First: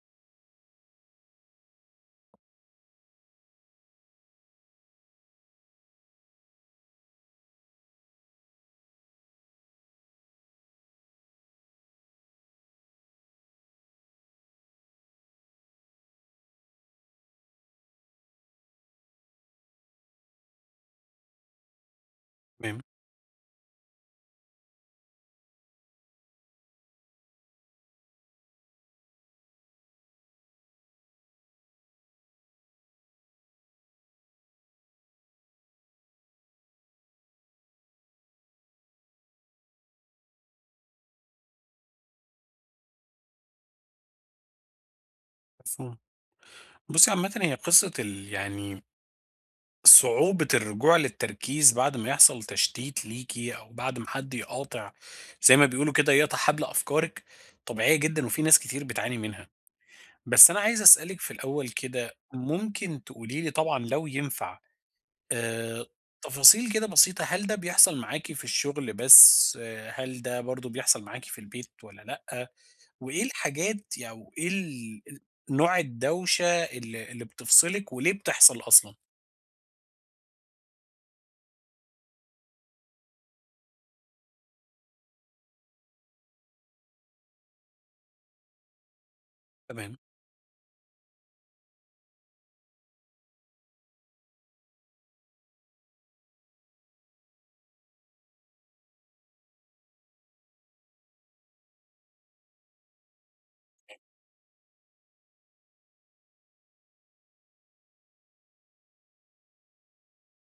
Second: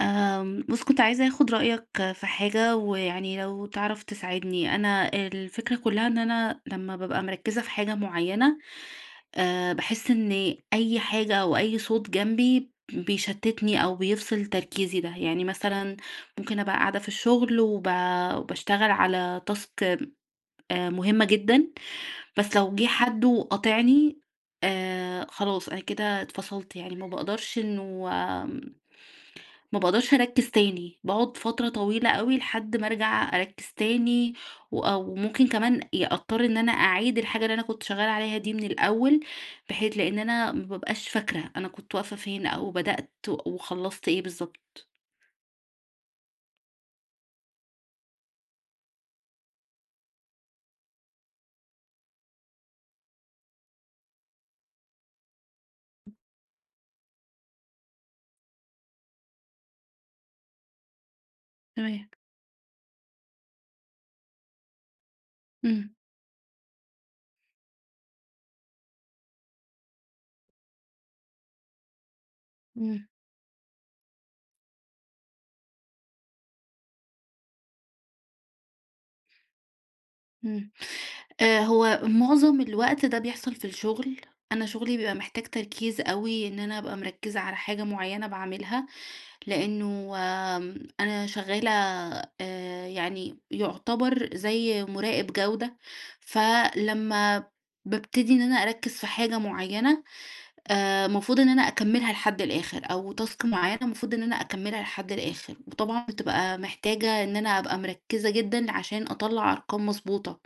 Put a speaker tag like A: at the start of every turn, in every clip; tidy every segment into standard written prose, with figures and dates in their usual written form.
A: بُص كنت عايزة آخد رأيك في حاجة، ويعني لو تعرف تساعدني. أنا الفكرة كلّها إن أنا لمّا بابقى مركّزة في حاجة معيّنة، باحس إن أي حاجة أو أي صوت جنبي بيشتتني أو بيفصل تركيزي ده. يعني مثلًا ممكن أبقى قاعدة في الشغل وباشتغل على task مهمة جدًا، بس لو
B: تمام،
A: جه حد وقاطعني خلاص أنا كده اتفصلت، يعني ما باقدرش أركّز تاني، باقعد فترة طويلة أوي لحد ما أرجع أركّز تاني، أو ممكن كمان أضطر إن أنا أعيد الحاجة اللي أنا كنت شغّالة عليها دي من الأول، بحيث لإن أنا ما بابقاش فاكرة أنا كنت واقفة فين أو بدأت وخلّصت إيه بالضبط.
B: مفهوم. بُصّي عامةً هي قصة يعني صعوبة الرجوع للتركيز بعد ما يحصل تشتيت ليكِ أو بعد ما حد يقاطع زي ما بيقولوا كده يقطع حبل أفكارِك، طبيعية جدًا وفي ناس كتير بتعاني منها. بس أنا عايز أسألِك في الأول
A: تمام.
B: كده، ممكن تقولي لي طبعًا لو ينفع آآ،
A: إمم،
B: تفاصيل كده بسيطة، هل ده بيحصل معاكِ في الشغل بس، هل ده برضه بيحصل معاكِ في البيت والّا لأ؟
A: إمم،
B: وإيه الحاجات أو إيه ال نوع الدوشة اللي بتفصلِك وليه بتحصل أصلًا؟
A: إمم. هو معظم الوقت ده بيحصل في الشغل، أنا شغلي بيبقى محتاج تركيز أوي إن أنا أبقى مركّزة على حاجة معيّنة باعملها.
B: تمام،
A: لأنه أنا شغّالة يعني يُعتبر زي مُراقب جودة، فلمّا بابتدي إن أنا أركّز في حاجة معيّنة المفروض إن أنا أكمّلها لحد الآخر، أو task معيّنة المفروض إن أنا أكمّلها لحد الآخر، وطبعًا بتبقى محتاجة إن أنا أبقى مركّزة جدًا عشان أطلّع أرقام مضبوطة.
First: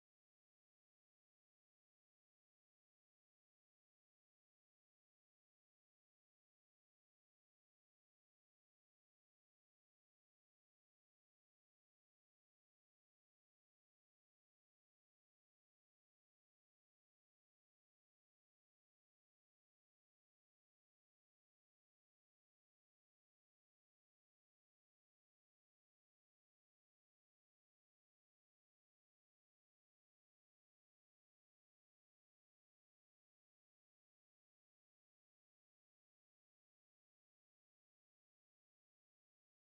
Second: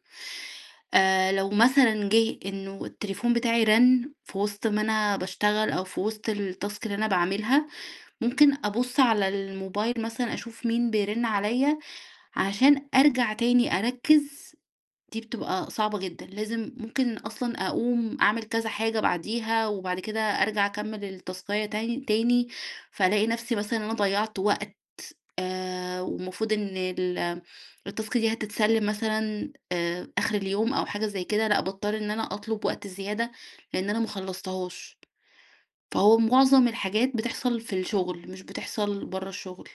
A: لو مثلًا جِه إنه التليفون بتاعي رَن في وسط ما أنا باشتغل أو في وسط الtask اللي أنا باعملها، ممكن أبُص على الموبايل مثلًا أشوف مين بيرن عليَّ عشان أرجع تاني أركّز، دي بتبقى صعبة جدًا، لازم ممكن أصلًا أقوم أعمل كذا حاجة بعديها، وبعد كده أرجع أكمّل التاسكاية تاني تاني، فالاقي نفسي مثلًا أنا ضيّعت وقت والمفروض إن التاسك دي هتتسلم مثلًا آخر اليوم أو حاجة زي كده، لأ باضطر إن أنا أطلب وقت زيادة لإن أنا ما خلّصتهاش. فهو معظم الحاجات بتحصل في الشغل، مش بتحصل برّه الشغل.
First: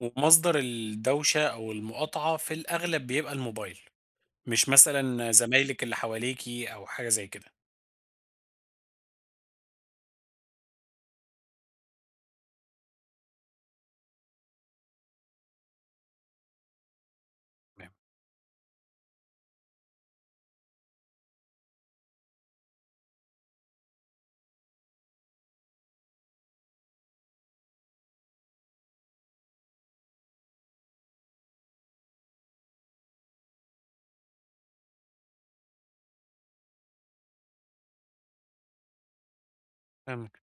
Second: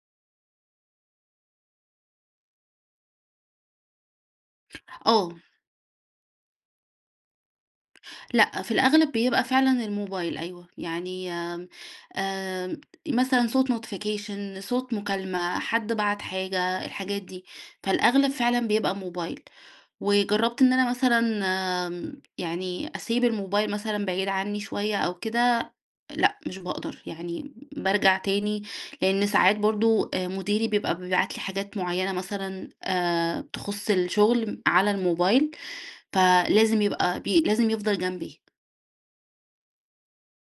B: ومصدر الدوشة أو المقاطعة في الأغلب بيبقى الموبايل، مش مثلًا
A: آه،
B: زمايلِك اللي حواليكِ أو حاجة زي كده.
A: لأ، في الأغلب بيبقى فعلًا الموبايل أيوه، يعني آمم، آمم، مثلًا صوت notification صوت مكالمة، حد بعت حاجة، الحاجات دي،
B: تمام،
A: فالأغلب فعلًا بيبقى موبايل. وجرّبت إن أنا مثلًا يعني أسيب الموبايل مثلًا بعيد عني شوية أو كده لأ، مش باقدر، يعني بارجع تاني لإن ساعات برضه مديري بيبقى بيبعت لي حاجات معيّنة مثلًا تخُص الشغل على الموبايل، فلازم يبقى بي لازم يفضل جنبي.
B: فاهمِك.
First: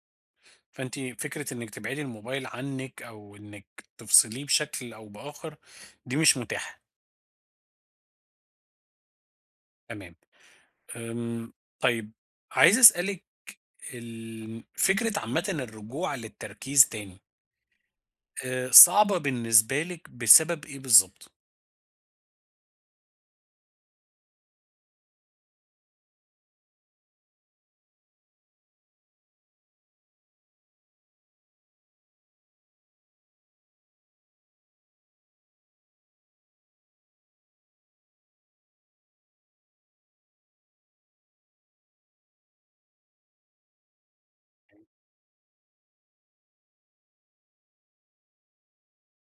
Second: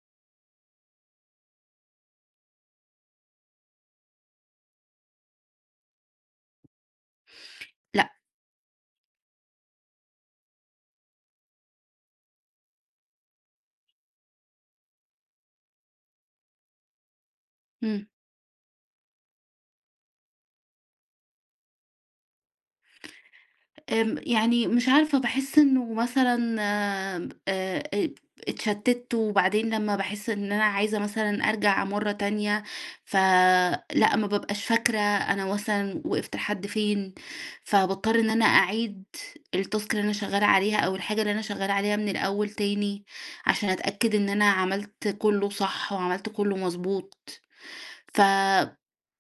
B: فأنتِ فكرة إنِّك تبعدي الموبايل عنِّك أو إنِّك تفصليه بشكل أو بآخر دي مش متاحة.
A: لأ،
B: تمام. آمم، طيب عايز أسألِك فكرة عامةً الرجوع للتركيز تاني
A: إمم.
B: صعبة بالنسبة لِك بسبب إيه بالضبط؟
A: يعني مش عارفة باحس إنه مثلًا اتشتِّت، وبعدين لمّا باحس إن أنا عايزة مثلًا أرجع مرّة تانية، فلأ ما بابقاش فاكرة أنا مثلًا وقفت لحد فين، فباضطر إن أنا أعيد الtask اللي أنا شغّالة عليها أو الحاجة اللي أنا شغّالة عليها من الأول تاني، عشان أتأكد إن أنا عملت كُلّه صح وعملت كُلّه مضبوط. ف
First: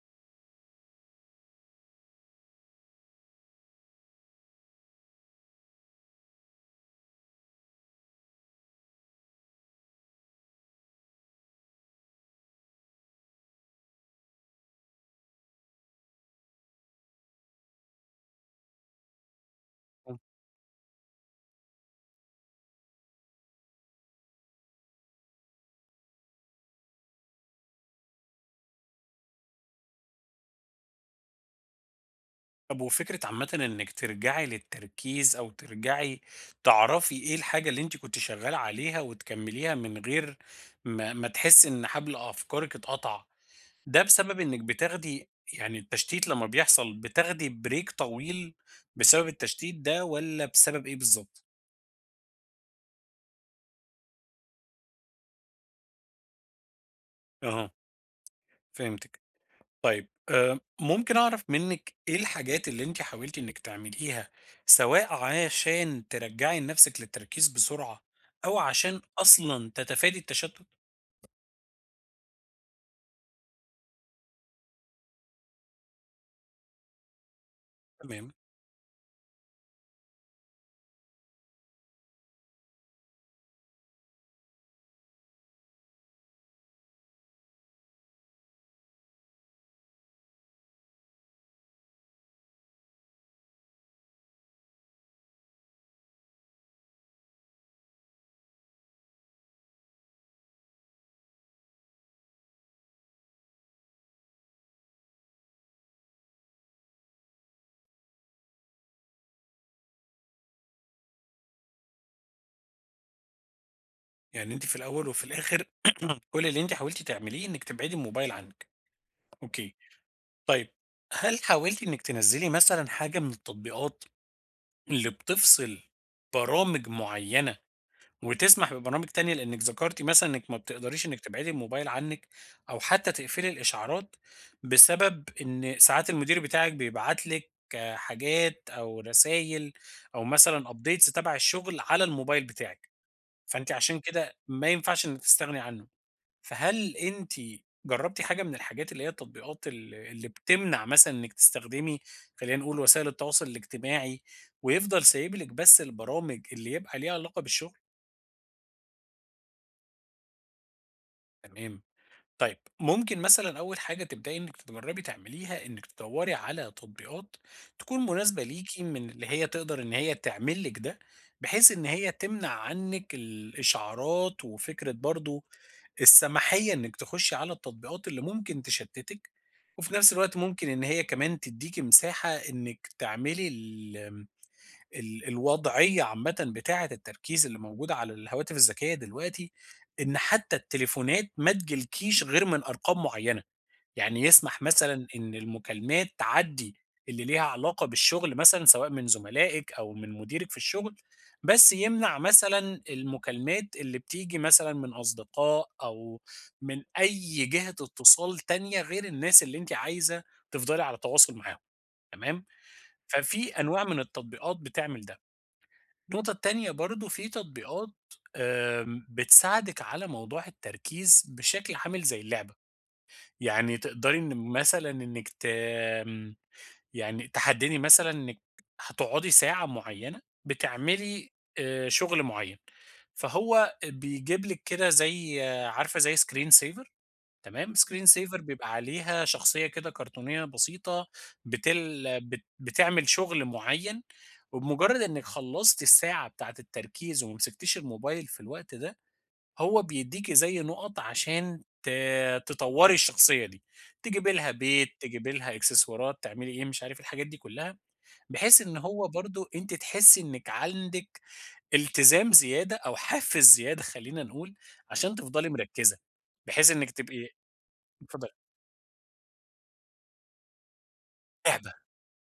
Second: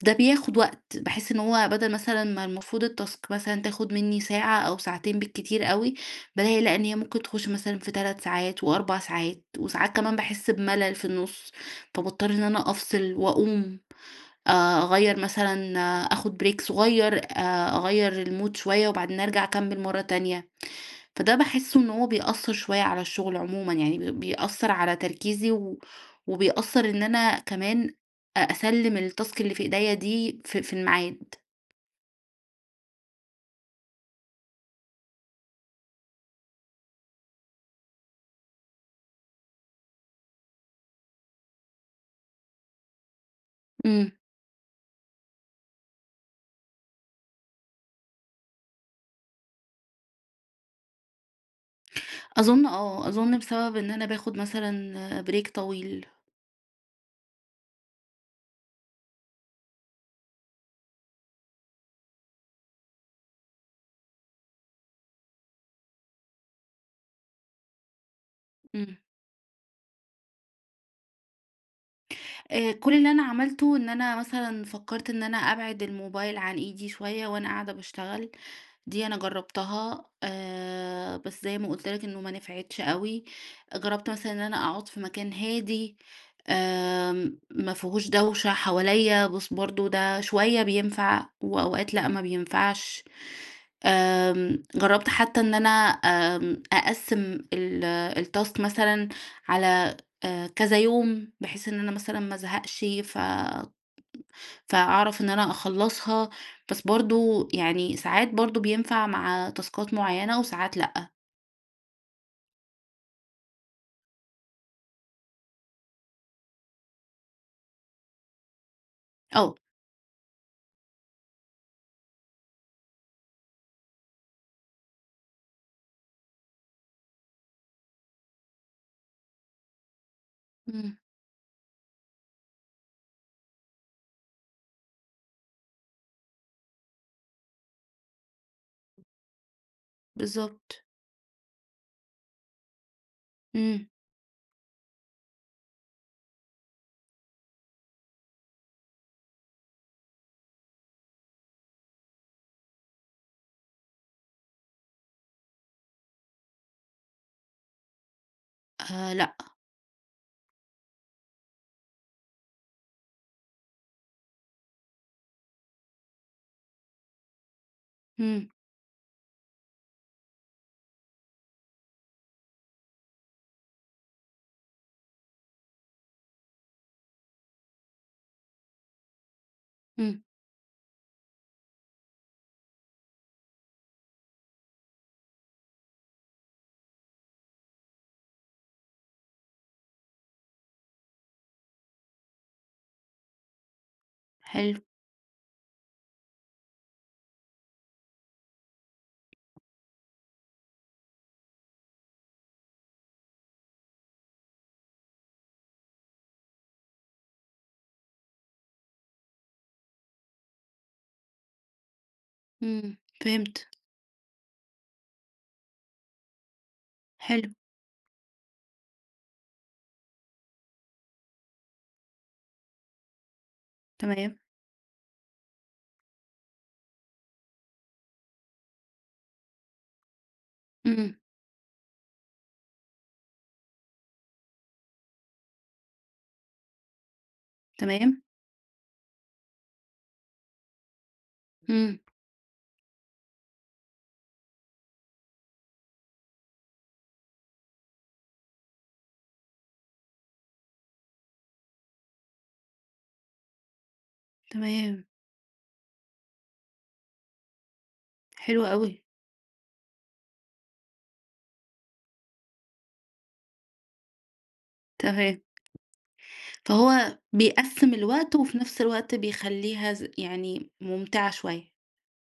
A: ده بياخد وقت، باحس إن هو بدل مثلًا ما المفروض الtask مثلًا تاخد منّي ساعة أو ساعتين بالكتير أوي، بالاقي لأ إن هي ممكن تخش مثلًا في 3 ساعات و4 ساعات، وساعات كمان باحس بملل في النُص، فباضطر إن أنا أفصل وأقوم أغيّر مثلًا آخد break صغير، أغيّر الmood شوية وبعدين أرجع أكمّل مرّة تانية. فده باحس إن هو بيأثّر شوية على الشغل عمومًا، يعني بيأثّر على تركيزي وبيأثّر إن أنا كمان أسلِّم الtask اللي في إيديّا دي في الميعاد.
B: طب وفكرة عامةً إنِّك ترجعي للتركيز أو ترجعي تعرفي إيه الحاجة اللي أنتِ كنتِ شغّالة عليها وتكمّليها من غير ما تحسّي إن حبل أفكارِك اتقطع، ده
A: إمم.
B: بسبب إنِّك بتاخدي يعني التشتيت لمّا بيحصل بتاخدي break طويل بسبب التشتيت ده والّا بسبب إيه بالضبط؟
A: أظُن آه، أظُن بسبب إن أنا باخُد مثلًا break طويل.
B: أها، فهمتِك. طيب ممكن أعرف منِّك إيه الحاجات اللي أنتِ حاولتِ إنِّك تعمليها، سواء عشان ترجّعي لنفسِك للتركيز بسرعة، أو
A: إمم.
B: عشان أصلًا تتفادي التشتُّت؟
A: كل اللي أنا عملته إن أنا مثلًا فكّرت إن أنا أبعد الموبايل عن إيدي شوية وأنا قاعدة باشتغل،
B: تمام،
A: دي أنا جرّبتها بس زي ما قُلت لك إنه ما نفعتش أوي، جرّبت مثلًا إن أنا أقعد في مكان هادي ما فيهوش دوشة حواليّا، بس برضه ده شوية بينفع وأوقات لأ ما بينفعش. جرّبت حتى إن أنا أقسّم الtask مثلًا على كذا يوم، بحيث إن أنا مثلًا ما ازهقش فأعرف إن أنا أخلّصها، بس برضه يعني ساعات برضه بينفع مع تاسكات معيّنة وساعات لأ.
B: يعني أنتِ في الأول وفي الآخر كل اللي أنتِ حاولتِ تعمليه إنِّك تبعدي الموبايل عنِّك.
A: آه،
B: أوكي. طيب هل حاولتِ إنِّك تنزّلي مثلًا حاجة من التطبيقات اللي بتفصل برامج معيّنة وتسمح ببرامج تانية، لأنِك ذكرتِ مثلًا إنِك ما
A: إمم،
B: بتقدريش إنِك تبعدي الموبايل عنِك أو حتى تقفلي الإشعارات، بسبب إن ساعات المدير بتاعِك بيبعت لِك حاجات أو رسايل أو مثلًا
A: بالضبط،
B: updates تبع الشغل على الموبايل بتاعِك، فأنتِ
A: إمم،
B: عشان كده ما ينفعش إنِك تستغني عنه. فهل أنتِ جربتِ حاجة من الحاجات اللي هي التطبيقات اللي بتمنع مثلًا إنِك تستخدمي خلّينا نقول وسائل التواصل الاجتماعي، ويفضل سايب لِك بس البرامج اللي يبقى ليها علاقة بالشغل؟
A: لأ،
B: تمام. طيب ممكن مثلا أول حاجة تبدأي إنِك تجربي تعمليها إنِك تدوري على تطبيقات تكون مناسبة
A: إمم،
B: ليكي، من اللي هي تقدر إن هي تعمل لك ده بحيث إن هي تمنع عنك الإشعارات، وفكرة برضو السماحية إنك تخشي على التطبيقات اللي ممكن تشتتك، وفي نفس
A: إمم،
B: الوقت ممكن إن هي كمان تديكي مساحة إنك تعملي ال الوضعية عامةً بتاعة التركيز اللي موجودة على الهواتف الذكية دلوقتي، إن حتى التليفونات ما تجيلكيش غير من أرقام معيّنة، يعني يسمح
A: حلو،
B: مثلًا إن المكالمات تعدّي اللي ليها علاقة بالشغل مثلًا سواء من زملائِك أو من مديرِك في الشغل، بس يمنع مثلًا المكالمات اللي بتيجي مثلًا من أصدقاء أو من أي جهة اتصال تانية غير الناس اللي أنتِ عايزة تفضلي على تواصل معاهم، تمام؟
A: إمم،
B: ففي
A: فهمت،
B: أنواع من التطبيقات بتعمل ده. النقطة التانية برضه في
A: حلو،
B: تطبيقات بتساعدِك على موضوع التركيز بشكل عامل زي اللعبة، يعني تقدري إن
A: تمام،
B: مثلًا إنِّك ت آمم، يعني تحددي مثلًا إنِّك هتقعدي ساعة معينة
A: إمم،
B: بتعملي شغل معين، فهو بيجيب لِك كده زي عارفة زي screen saver. تمام، screen
A: تمام،
B: saver بيبقى عليها شخصية كده كرتونية بسيطة
A: إمم،
B: بتل بت بتعمل شغل معيّن، وبمجرد إنِّك خلّصتِ الساعة بتاعة التركيز وما مسكتيش الموبايل في الوقت ده، هو بيدّيكِ زي نُقَط عشان تطوّري الشخصية دي، تجيبي لها بيت،
A: تمام،
B: تجيبي لها إكسسوارات، تعملي إيه، مش عارف الحاجات دي كلّها، بحيث
A: حلو
B: إن
A: أوي،
B: هو برضه أنتِ تحسّي إنِّك عندِك التزام زيادة أو حافز زيادة خلّينا نقول، عشان
A: تمام.
B: تفضلي مركّزة، بحيث إنِّك
A: فهو
B: تبقي
A: بيقسّم
B: اتفض
A: الوقت وفي نفس الوقت بيخلّيها يعني ممتعة شوية،
B: لعبة،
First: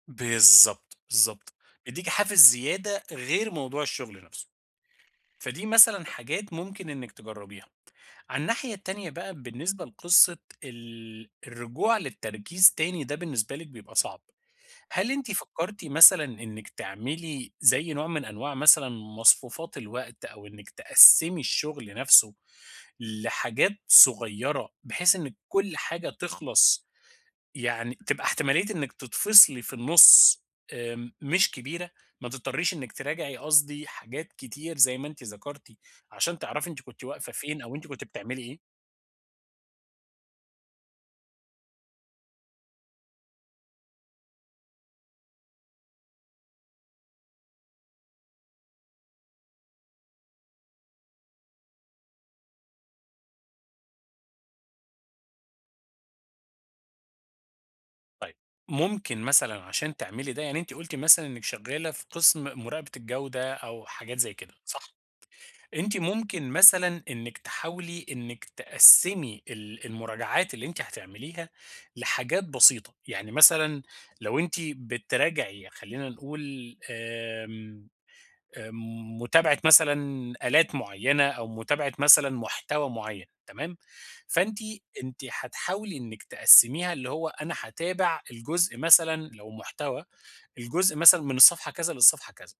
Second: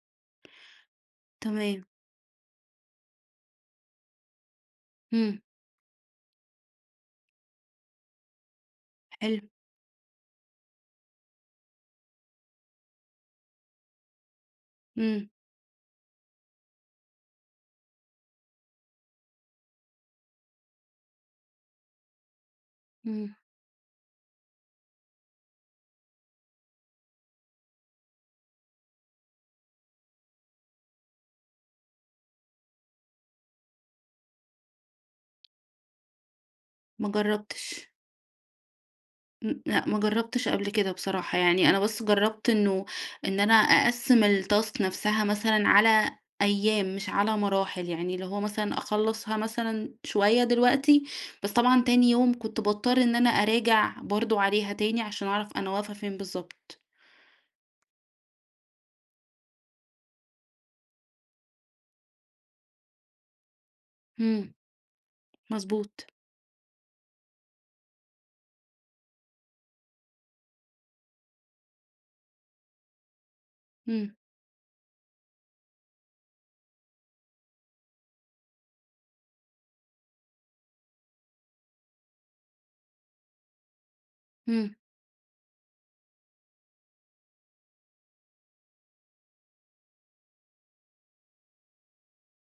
B: بالضبط، بالضبط،
A: تمام،
B: بيدّيكِ حافز زيادة غير موضوع الشغل نفسه،
A: إمم،
B: فدي مثلًا حاجات ممكن إنِّك تجرّبيها. على الناحية التانية بقى
A: حلو،
B: بالنسبة لقصة الرجوع للتركيز تاني ده بالنسبة لِك بيبقى صعب، هل
A: إمم،
B: أنتِ فكّرتِ مثلًا إنِّك تعملي زي نوع من أنواع مثلًا مصفوفات الوقت أو إنِّك تقسّمي الشغل نفسه
A: إمم.
B: لحاجات صغيّرة بحيث إن كل حاجة تخلص، يعني تبقى احتمالية إنِّك تتفصلي في النُص مش كبيرة، ما تضطريش إنِّك تراجعي قصدي حاجات كتير زي ما أنتِ ذكرتِ، عشان تعرفي أنتِ كنتِ
A: ما
B: واقفة فين أو أنتِ
A: جرّبتش،
B: كنتِ بتعملي إيه.
A: إمم، لأ ما جرّبتش قبل كده بصراحة، يعني أنا بس جرّبت إن أنا أقسّم الtask نَفْسها مثلًا على أيام مش على مراحل، يعني اللي هو مثلًا أخلّصها مثلًا شوية دلوقتي، بس طبعًا تاني يوم كنت باضطر إن أنا أراجع برضه عليها تاني عشان أعرف أنا واقفة فين بالضبط.
B: ممكن مثلًا عشان تعملي ده، يعني أنتِ قُلتِ مثلًا إنِّك شغّالة في قسم مراقبة الجودة أو حاجات زي كده،
A: إمم،
B: صح؟
A: مضبوط،
B: أنتِ ممكن مثلًا إنِّك تحاولي إنِّك تقسّمي المراجعات اللي أنتِ هتعمليها لحاجات بسيطة، يعني مثلًا
A: إمم،
B: لو أنتِ بتراجعي خلّينا نقول آمم، آآ، متابعة مثلًا آلات معيّنة أو متابعة مثلًا محتوى معيّن، تمام، فأنتِ
A: إمم،
B: أنتِ هتحاولي إنِّك تقسّميها، اللي هو أنا هاتابع الجزء مثلًا لو محتوى، الجزء مثلًا من الصفحة كذا للصفحة كذا.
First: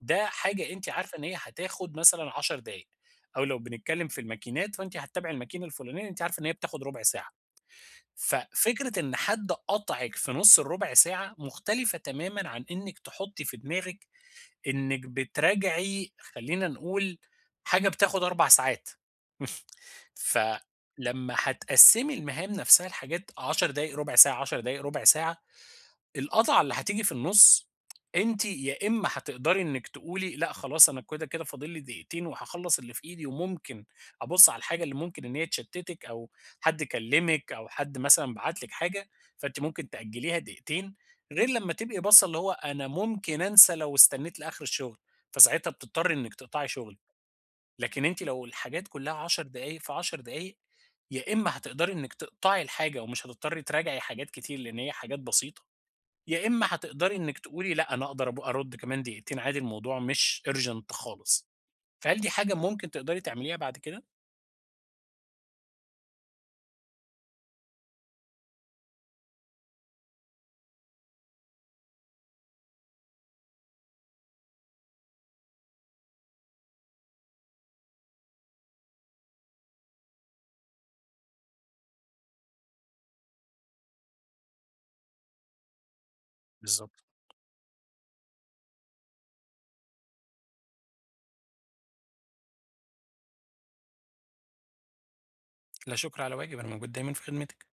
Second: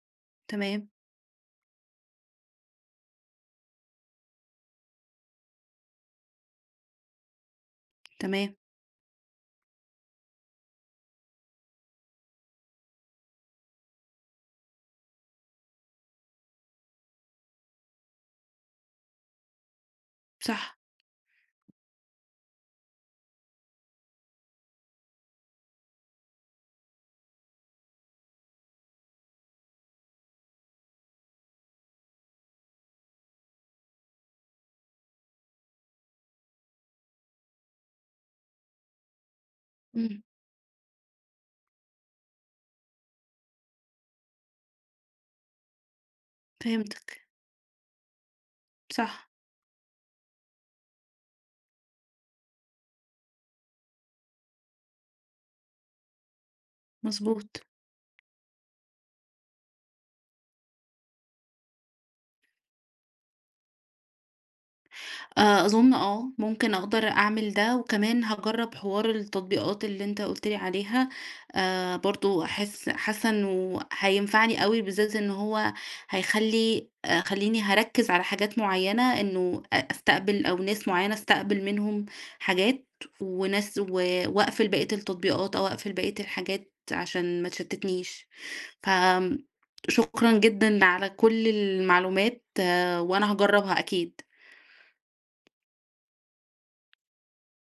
B: ده حاجة أنتِ
A: تمام،
B: عارفة إن هي هتاخد مثلًا 10 دقايق، أو لو بنتكلم في الماكينات فأنتِ هتتابعي الماكينة الفلانية أنتِ عارفة إن هي بتاخد ربع ساعة،
A: تمام،
B: ففكرة إن حد قطعِك في نُص الربع ساعة مختلفة تمامًا عن إنِّك تحطي في دماغِك إنِّك بتراجعي خلّينا نقول حاجة بتاخد 4 ساعات.
A: صح،
B: فلمّا هتقسّمي المهام نفسها لحاجات 10 دقايق، ربع ساعة، 10 دقايق، ربع ساعة، القطعة اللي هتيجي في النُص، أنتِ يا إمّا هتقدري إنِّك تقولي لأ خلاص أنا كده، كده فاضل لي دقيقتين وهاخلّص اللي في إيدي وممكن أبُص على الحاجة اللي ممكن إن هي تشتِّتِك أو حد كلّمِك أو حد مثلًا بعت لِك حاجة، فأنتِ ممكن
A: إمم،
B: تأجّليها دقيقتين، غير لمّا تبقي باصّة اللي هو أنا ممكن أنسى لو استنّيت لآخر الشُغل، فساعتها بتضطرّي إنِّك تقطعي شُغلِك.
A: فهمتك،
B: لكن أنتِ لو الحاجات كُلّها
A: صح،
B: 10 دقايق في 10 دقايق، يا إمّا هتقدري إنِّك تقطعي الحاجة ومش هتضطرّي تراجعي حاجات كتير لإن هي حاجات بسيطة، يا إما هتقدري إنِّك
A: مضبوط.
B: تقولي لأ، أنا أقدر أرُدّ كمان دقيقتين عادي الموضوع مش urgent خالص، فهل دي حاجة ممكن تقدري تعمليها بعد كده؟
A: أظن آه، ممكن أقدر أعمل ده، وكمان هاجرّب حوار التطبيقات اللي أنت قُلت لي عليها، برضه أحس حاسة إنه هينفعني أوي، بالذات إن هو هيخلّي خلّيني هاركّز على حاجات معيّنة، إنه أستقبل أو ناس معيّنة أستقبل منهم حاجات، وناس وأقفل بقية التطبيقات أو أقفل بقية الحاجات
B: بالضبط.
A: عشان ما تشتتنيش. فآمم شكرًا جدًا على كل المعلومات، آه، وأنا هاجرّبها أكيد.
B: لا شُكر على واجب، أنا موجود دايمًا في خدمتِك.